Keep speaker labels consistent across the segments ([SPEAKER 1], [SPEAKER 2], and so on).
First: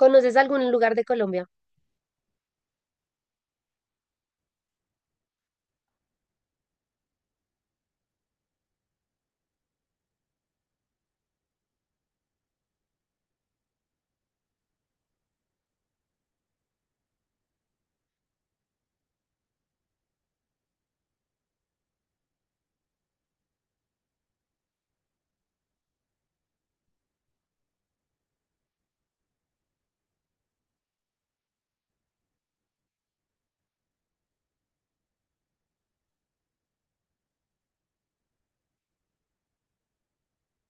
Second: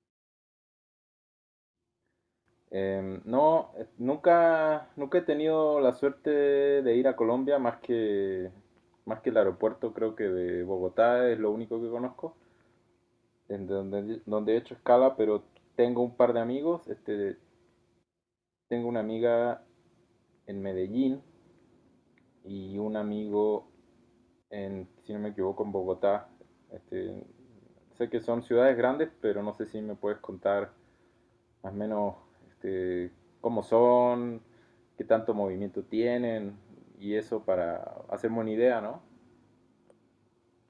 [SPEAKER 1] ¿Conoces algún lugar de Colombia?
[SPEAKER 2] No, nunca he tenido la suerte de ir a Colombia más que el aeropuerto, creo que de Bogotá es lo único que conozco, en donde he hecho escala, pero tengo un par de amigos, este, tengo una amiga en Medellín y un amigo en, si no me equivoco, en Bogotá. Este, sé que son ciudades grandes, pero no sé si me puedes contar más o menos este, cómo son, qué tanto movimiento tienen y eso para hacerme una idea, ¿no?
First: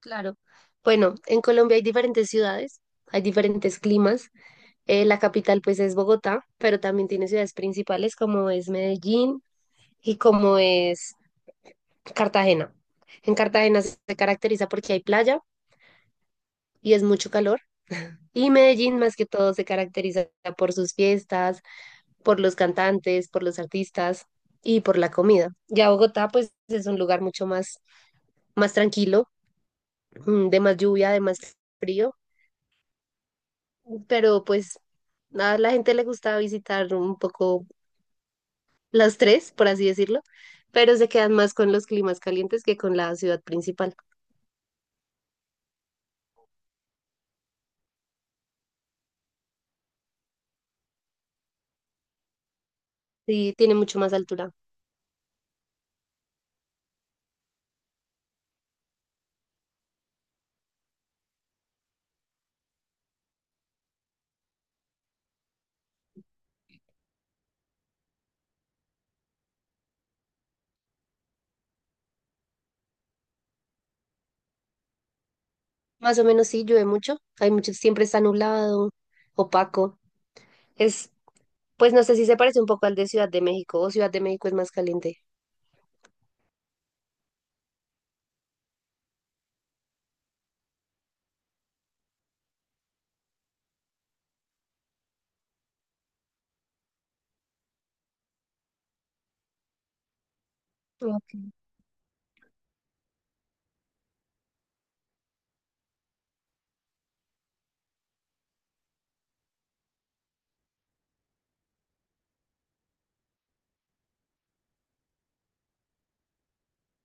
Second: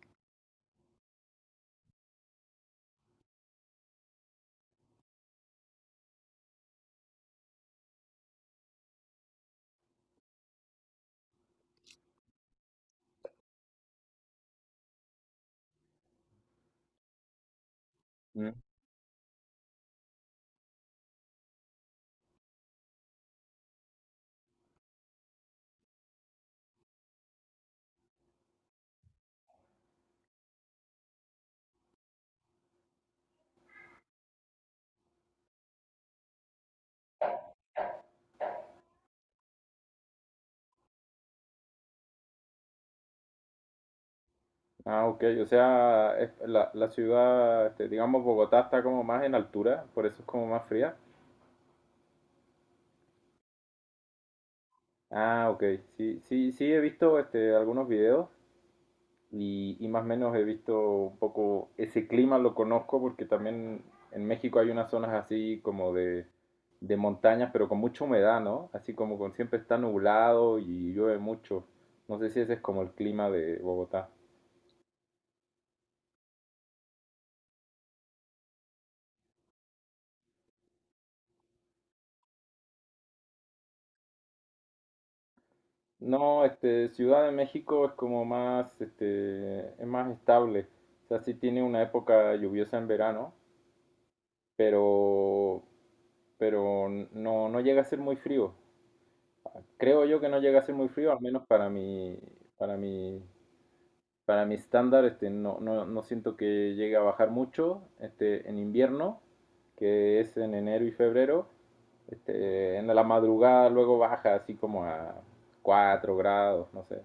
[SPEAKER 1] Claro. Bueno, en Colombia hay diferentes ciudades, hay diferentes climas. La capital pues es Bogotá, pero también tiene ciudades principales como es Medellín y como es Cartagena. En Cartagena se caracteriza porque hay playa y es mucho calor. Y
[SPEAKER 2] Mm.
[SPEAKER 1] Medellín más que todo se caracteriza por sus fiestas, por los cantantes, por los artistas y por la comida. Ya Bogotá pues es un lugar mucho más tranquilo, de más lluvia, de más frío, pero pues a la gente le gusta visitar un poco las tres, por así decirlo, pero se quedan más con los climas calientes que con la ciudad principal.
[SPEAKER 2] Ah, ok, o sea, la ciudad, este, digamos, Bogotá está como más en altura, por eso es como más fría.
[SPEAKER 1] Sí, tiene mucho más altura.
[SPEAKER 2] Ah, ok, sí, sí, sí, he visto este, algunos videos y más o menos he visto un poco ese clima, lo conozco porque también en México hay unas zonas así como de montañas, pero con mucha humedad, ¿no? Así como con siempre está nublado y llueve mucho. No sé si ese es como el clima de Bogotá.
[SPEAKER 1] Más o menos sí, llueve mucho. Hay mucho, siempre está nublado, opaco. Es, pues no sé si se parece un poco al de Ciudad de México o Ciudad de México es más caliente.
[SPEAKER 2] No, este, Ciudad de México es como más, este, es más estable. O sea, sí tiene una época lluviosa en verano, pero, pero no llega a ser muy frío. Creo yo que no llega a ser muy frío, al menos
[SPEAKER 1] Ok.
[SPEAKER 2] para mi, para mi estándar, este, no siento que llegue a bajar mucho, este, en invierno, que es en enero y febrero, este, en la madrugada luego baja así como a 4 grados, no sé,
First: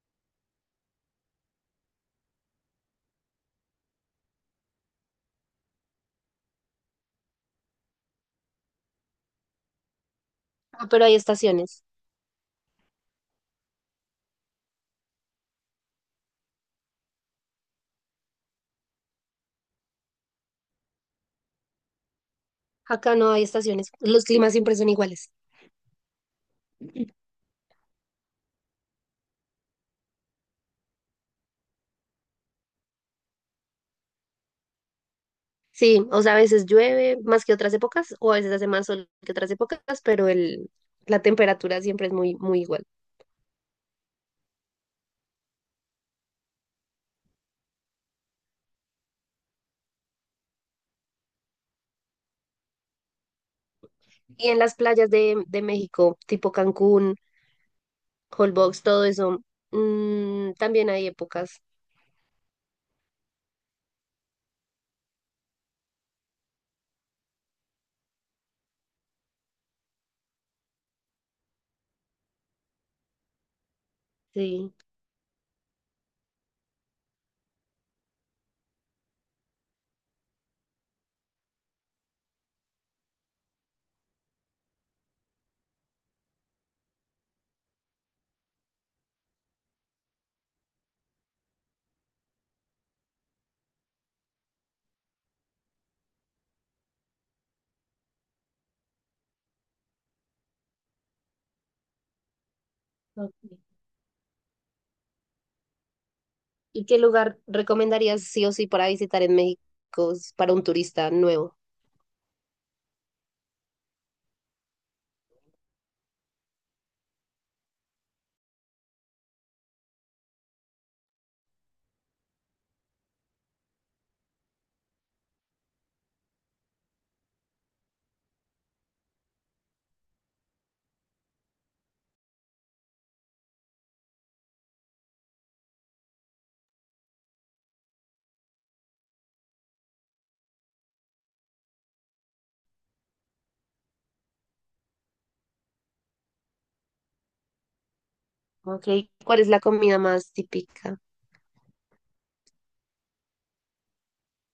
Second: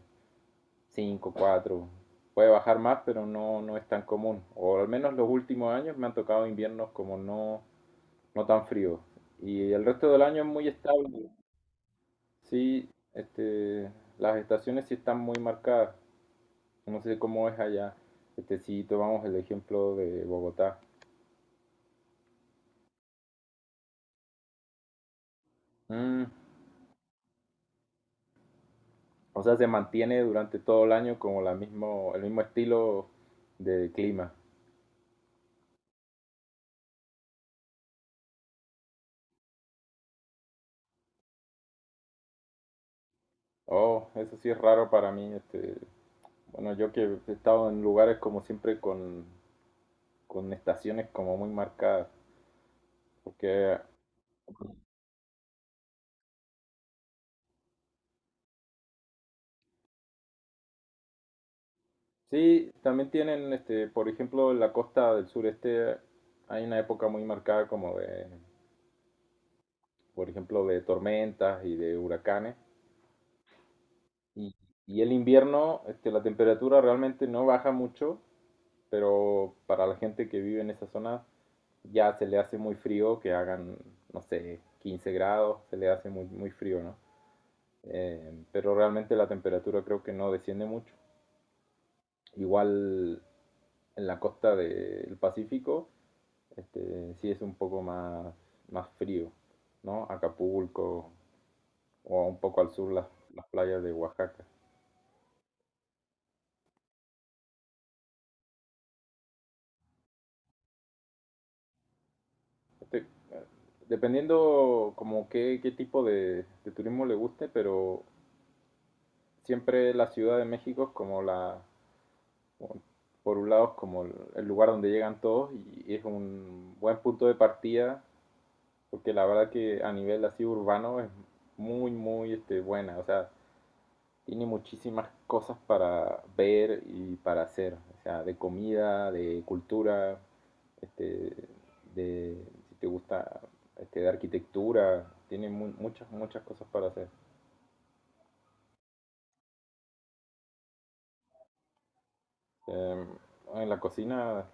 [SPEAKER 2] 5, 4. Puede bajar más, pero no es tan común, o al menos los últimos años me han tocado inviernos como no, no tan fríos, y el resto del año es muy
[SPEAKER 1] Ah, pero hay
[SPEAKER 2] estable.
[SPEAKER 1] estaciones.
[SPEAKER 2] Sí, este, las estaciones sí están muy marcadas. No sé cómo es allá. Este, si tomamos el ejemplo de Bogotá.
[SPEAKER 1] Acá no hay estaciones. Los climas siempre son iguales.
[SPEAKER 2] Mm, o sea, se mantiene durante todo el año como el mismo estilo de clima.
[SPEAKER 1] Sí, o sea, a veces llueve más que otras épocas, o a veces hace más sol que otras épocas, pero la temperatura siempre es muy, muy igual.
[SPEAKER 2] Oh, eso sí es raro para mí. Este, bueno, yo que he estado en lugares como siempre con estaciones como muy marcadas. Porque
[SPEAKER 1] Y en las playas de México, tipo Cancún, Holbox, todo eso, mm, también hay épocas.
[SPEAKER 2] sí, también tienen, este, por ejemplo, en la costa del sureste hay una época muy marcada como de por ejemplo, de tormentas y de huracanes. Y,
[SPEAKER 1] Sí.
[SPEAKER 2] y el invierno, este, la temperatura realmente no baja mucho, pero para la gente que vive en esa zona ya se le hace muy frío que hagan, no sé, 15 grados, se le hace muy, muy frío, ¿no? Pero realmente la temperatura creo que no desciende mucho. Igual en la costa del Pacífico, este, sí es un poco más, más frío, ¿no? Acapulco o un poco al sur las
[SPEAKER 1] Ok.
[SPEAKER 2] playas de Oaxaca.
[SPEAKER 1] ¿Y qué lugar recomendarías sí o sí para visitar en México para un turista nuevo?
[SPEAKER 2] Este, dependiendo como qué, qué tipo de turismo le guste, pero siempre la Ciudad de México es como como- por un lado es como el lugar donde llegan todos y es un buen punto de partida, porque la verdad que a nivel así urbano es muy, muy este, buena. O sea, tiene muchísimas cosas para ver y para hacer, o sea, de comida, de cultura, este, de, si te gusta, este, de arquitectura, tiene mu muchas, muchas cosas para hacer.
[SPEAKER 1] Okay. ¿Cuál es la comida más típica?
[SPEAKER 2] Eh, en la cocina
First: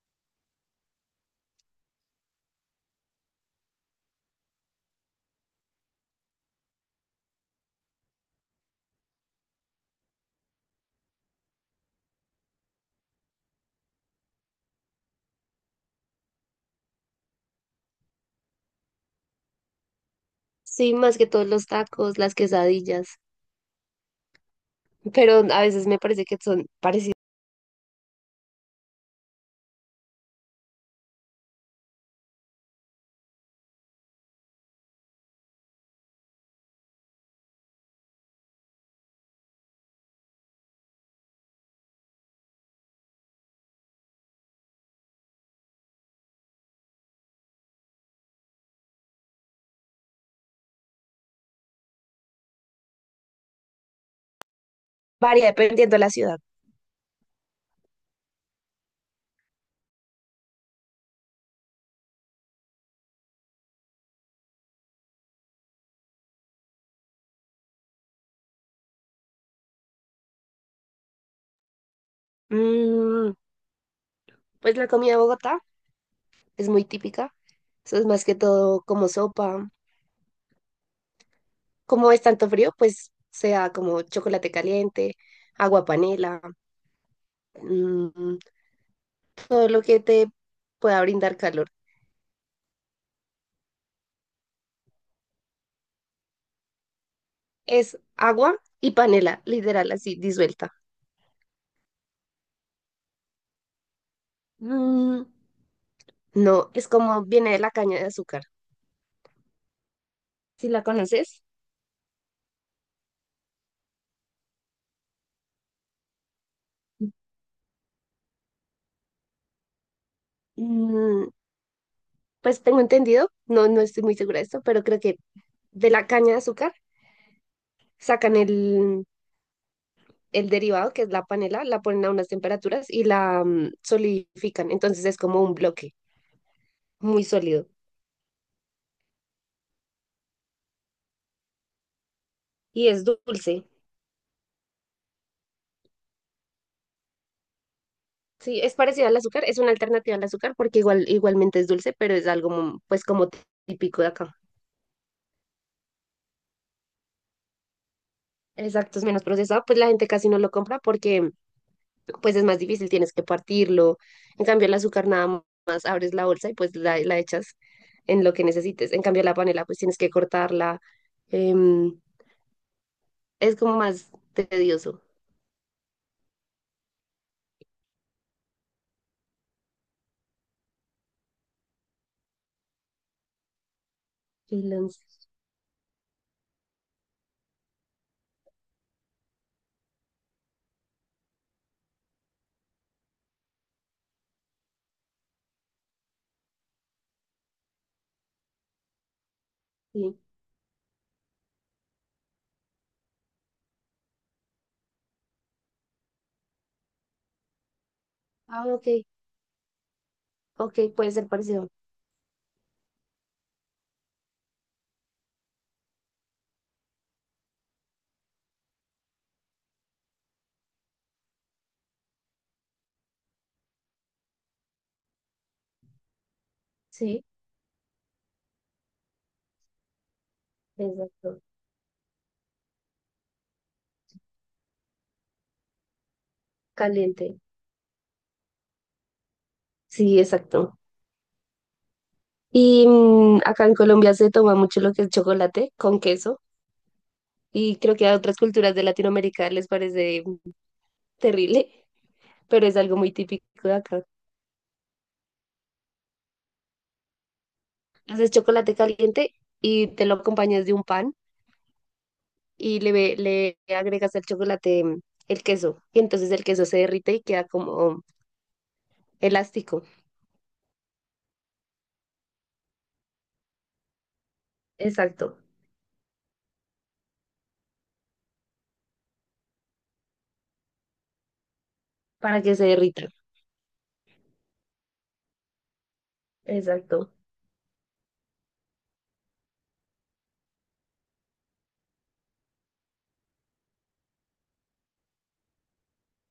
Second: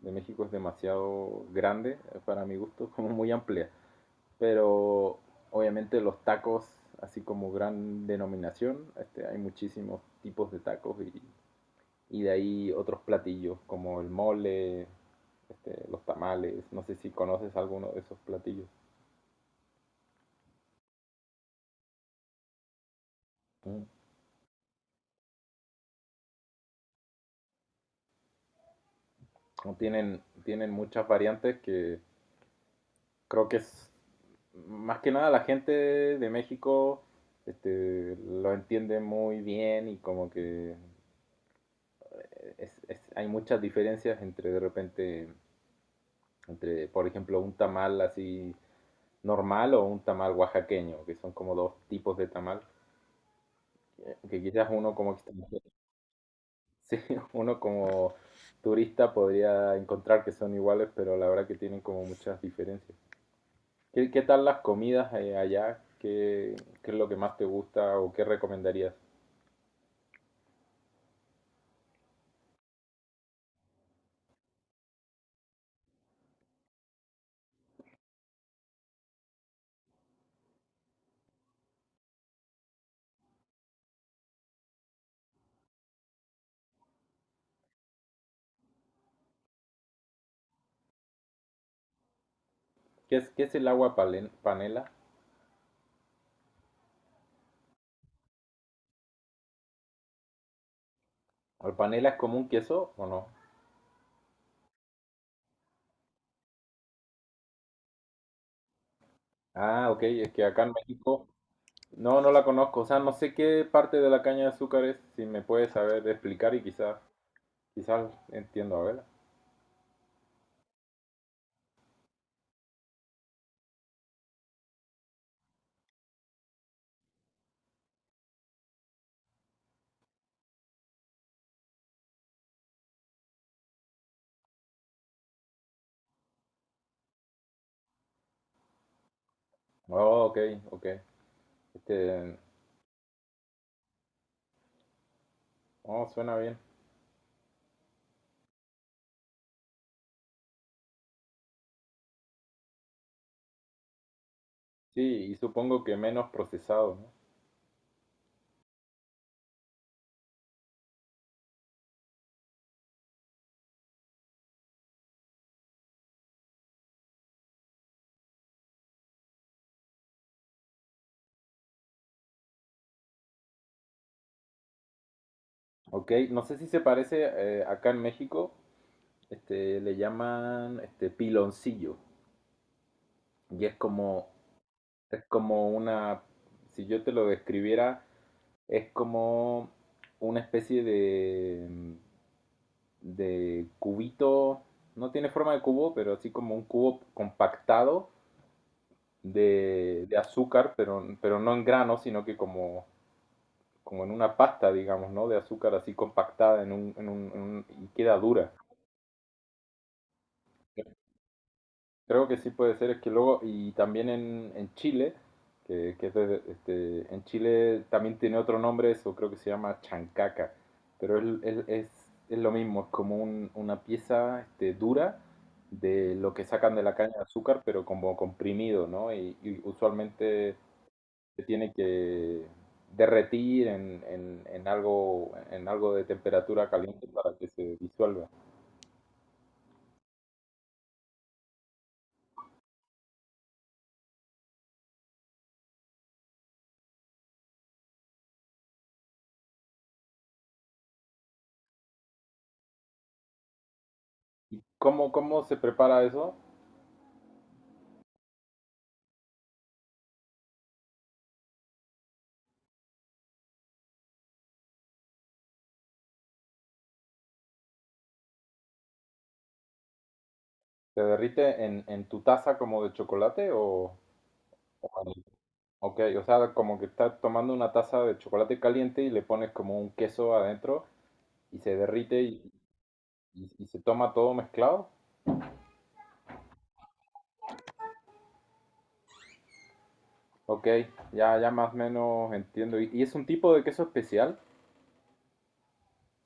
[SPEAKER 2] de México es demasiado grande, para mi gusto, como muy amplia, pero obviamente los tacos, así como gran denominación, este, hay muchísimos tipos de tacos y de ahí otros platillos como el mole, este, los tamales, no sé si conoces alguno de esos platillos.
[SPEAKER 1] Sí, más que todos los tacos, las quesadillas.
[SPEAKER 2] Mm.
[SPEAKER 1] Pero a veces me parece que son parecidas,
[SPEAKER 2] Tienen muchas variantes que creo que es más que nada la gente de México este, lo entiende muy bien y como que hay muchas diferencias entre de repente, entre por ejemplo un tamal así normal o un tamal oaxaqueño, que son como dos tipos de tamal, que quizás uno como que
[SPEAKER 1] varía dependiendo de la ciudad.
[SPEAKER 2] sí, uno como turista podría encontrar que son iguales, pero la verdad que tienen como muchas diferencias. ¿Qué, qué tal las comidas allá? ¿Qué, qué es lo que más te gusta o qué recomendarías?
[SPEAKER 1] Mm, pues la comida de Bogotá es muy típica, eso es más que todo como sopa. Como es tanto frío, pues sea como chocolate caliente, agua panela, mm, todo lo que te pueda brindar calor.
[SPEAKER 2] Qué es el panela?
[SPEAKER 1] Es agua y panela, literal, así disuelta.
[SPEAKER 2] ¿El panela es como un queso o no?
[SPEAKER 1] Mm, no, es como viene de la caña de azúcar.
[SPEAKER 2] Ah, ok, es que acá
[SPEAKER 1] Si
[SPEAKER 2] en
[SPEAKER 1] la
[SPEAKER 2] México
[SPEAKER 1] conoces,
[SPEAKER 2] no la conozco, o sea, no sé qué parte de la caña de azúcar es, si me puedes saber explicar y quizás, quizás entiendo, a ver.
[SPEAKER 1] mm, pues tengo entendido, no, no estoy muy segura de esto, pero creo que de la caña de azúcar sacan el derivado, que es la panela, la ponen a unas temperaturas y la, mm, solidifican. Entonces es como un bloque muy sólido
[SPEAKER 2] Oh, ok, ok. Este,
[SPEAKER 1] y es dulce.
[SPEAKER 2] oh, suena bien.
[SPEAKER 1] Sí, es parecido al azúcar, es una alternativa al azúcar porque igual, igualmente es dulce, pero es algo, mm, pues como típico de acá.
[SPEAKER 2] Sí, y supongo que menos procesado, ¿no?
[SPEAKER 1] Exacto, es menos procesado, pues la gente casi no lo compra porque pues es más difícil, tienes que partirlo. En cambio, el azúcar nada más abres la bolsa y pues la echas en lo que necesites. En cambio, la panela pues tienes que cortarla. Em, es como más tedioso.
[SPEAKER 2] Ok, no sé si se parece, acá en México, este, le llaman este piloncillo. Y es
[SPEAKER 1] Freelance,
[SPEAKER 2] es como una, si yo te lo describiera, es como una especie de cubito, no tiene forma de cubo, pero así como un cubo compactado
[SPEAKER 1] sí.
[SPEAKER 2] de azúcar, pero no en grano, sino que como como en una pasta, digamos, ¿no? De azúcar así compactada en en y queda dura.
[SPEAKER 1] Ah, ok, ok, puede ser parecido.
[SPEAKER 2] Creo que sí puede ser, es que luego, y también en Chile, que es este, en Chile también tiene otro nombre eso, creo que se llama chancaca, pero es lo mismo, es como una pieza este, dura de lo que sacan de la caña
[SPEAKER 1] Sí,
[SPEAKER 2] de azúcar, pero como comprimido, ¿no? Y usualmente
[SPEAKER 1] exacto.
[SPEAKER 2] se tiene que derretir en algo de temperatura caliente
[SPEAKER 1] Caliente.
[SPEAKER 2] para que se disuelva.
[SPEAKER 1] Sí, exacto. Y, mm, acá en Colombia se toma mucho lo que es chocolate con queso y creo que a otras culturas de Latinoamérica les parece terrible, pero es algo muy típico de acá.
[SPEAKER 2] ¿Y cómo, cómo se prepara eso?
[SPEAKER 1] Haces chocolate caliente y te lo acompañas de un pan y le agregas al chocolate, mm, el queso. Y entonces el queso se derrite y queda como elástico.
[SPEAKER 2] ¿Se derrite en tu taza como de chocolate o
[SPEAKER 1] Exacto,
[SPEAKER 2] ok, o sea, como que estás tomando una taza de chocolate caliente y le pones como un queso adentro y se derrite
[SPEAKER 1] para que se derrita.
[SPEAKER 2] y se toma todo mezclado.
[SPEAKER 1] Exacto.
[SPEAKER 2] Ok, ya, ya más o menos entiendo. Y es un tipo de queso especial?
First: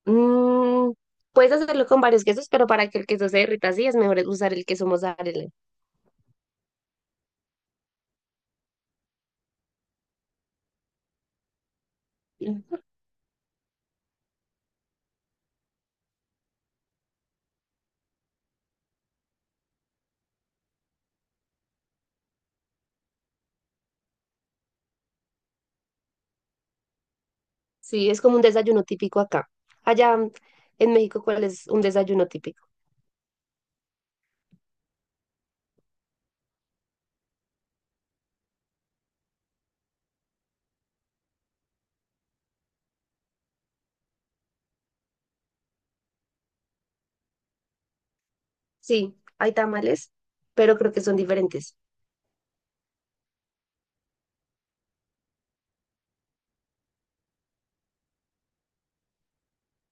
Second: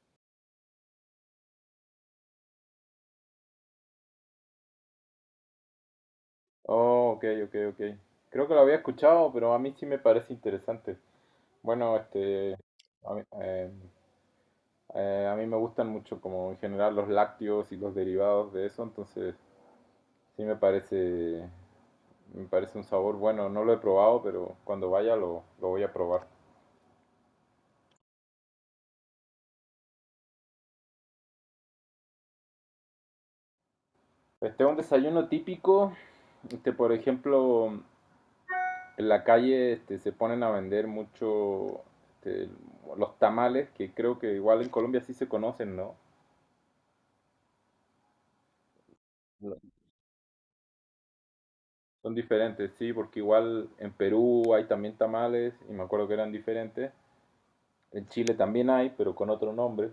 [SPEAKER 1] Mm, puedes hacerlo con varios quesos, pero para que el queso se derrita así es mejor usar el queso mozzarella.
[SPEAKER 2] Oh, ok, ok, ok. Creo que lo había escuchado, pero a mí sí me parece interesante. Bueno, este,
[SPEAKER 1] Ujú.
[SPEAKER 2] a mí, eh, a mí me gustan mucho como en general los lácteos y los derivados de eso, entonces sí me parece un sabor bueno. No lo he probado, pero cuando vaya lo voy a probar.
[SPEAKER 1] Sí, es como un desayuno típico acá. Allá, mm, en México, ¿cuál es un desayuno típico?
[SPEAKER 2] Este un desayuno típico, este, por ejemplo, en la calle este, se ponen a vender mucho este, los tamales, que creo que igual en Colombia sí se conocen, ¿no?
[SPEAKER 1] Sí, hay tamales, pero creo que son diferentes.
[SPEAKER 2] Son diferentes, sí, porque igual en Perú hay también tamales y me acuerdo que eran diferentes. En Chile también hay, pero con otro nombre.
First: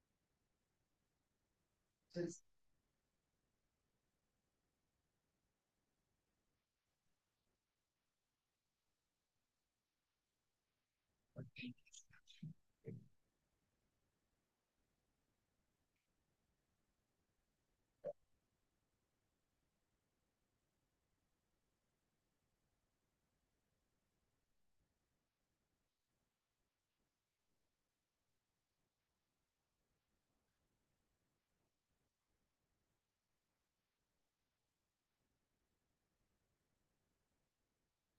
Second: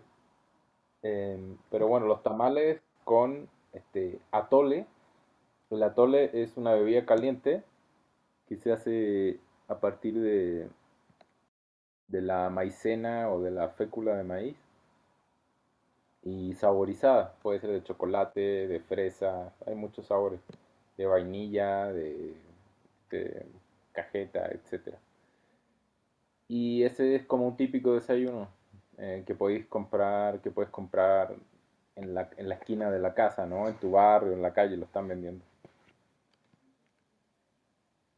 [SPEAKER 2] Pero bueno, los tamales con este atole. El atole es una bebida caliente que se hace a partir de la maicena o de la fécula de maíz y saborizada. Puede ser de chocolate, de fresa, hay muchos sabores. De vainilla, de cajeta, etcétera. Y ese es como un típico desayuno que puedes comprar en en la esquina de la casa, ¿no? En tu barrio, en la calle, lo están vendiendo.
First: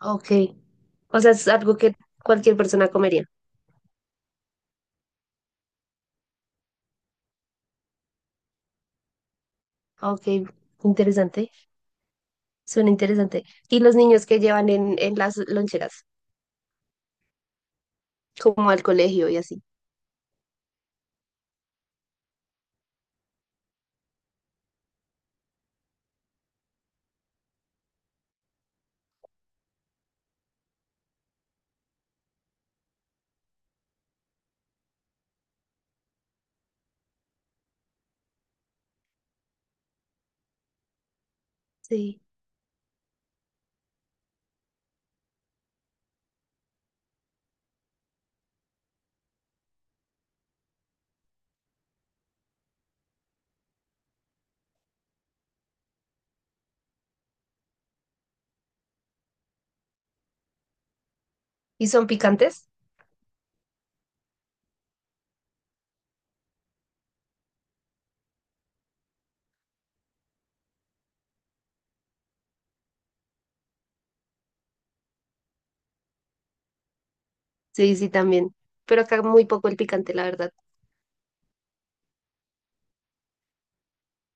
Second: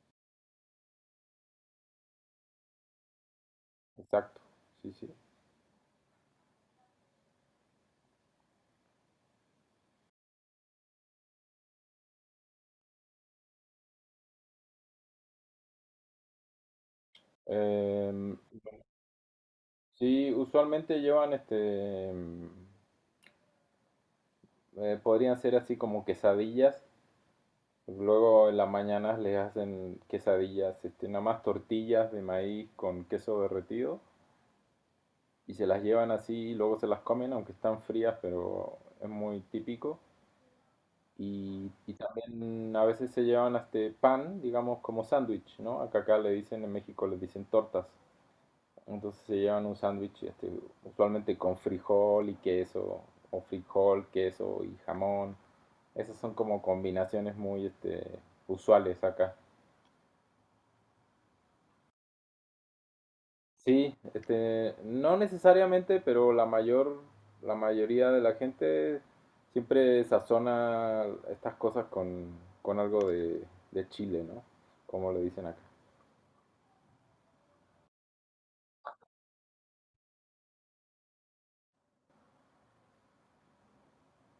[SPEAKER 1] Ok. O sea, es algo que cualquier persona comería.
[SPEAKER 2] Exacto, sí, sí.
[SPEAKER 1] Ok, interesante. Suena interesante. Y los niños que llevan en las loncheras,
[SPEAKER 2] Em,
[SPEAKER 1] como al colegio y así.
[SPEAKER 2] sí, usualmente llevan este, podrían ser así como quesadillas. Luego en las mañanas les hacen quesadillas, este, nada más tortillas de maíz con queso derretido y se las llevan así y luego se las comen, aunque están frías, pero es muy típico. Y
[SPEAKER 1] Sí.
[SPEAKER 2] también a veces se llevan hasta pan, digamos, como sándwich, ¿no? Acá le dicen, en México les dicen tortas. Entonces se llevan un sándwich, este, usualmente con frijol y queso, o frijol, queso y jamón. Esas son como combinaciones muy, este, usuales acá.
[SPEAKER 1] ¿Y son picantes?
[SPEAKER 2] Sí, este, no necesariamente, pero la mayoría de la gente siempre sazona estas cosas con algo de chile, ¿no? Como le dicen acá.
[SPEAKER 1] Sí, sí, también. Pero acá muy poco el picante, la verdad.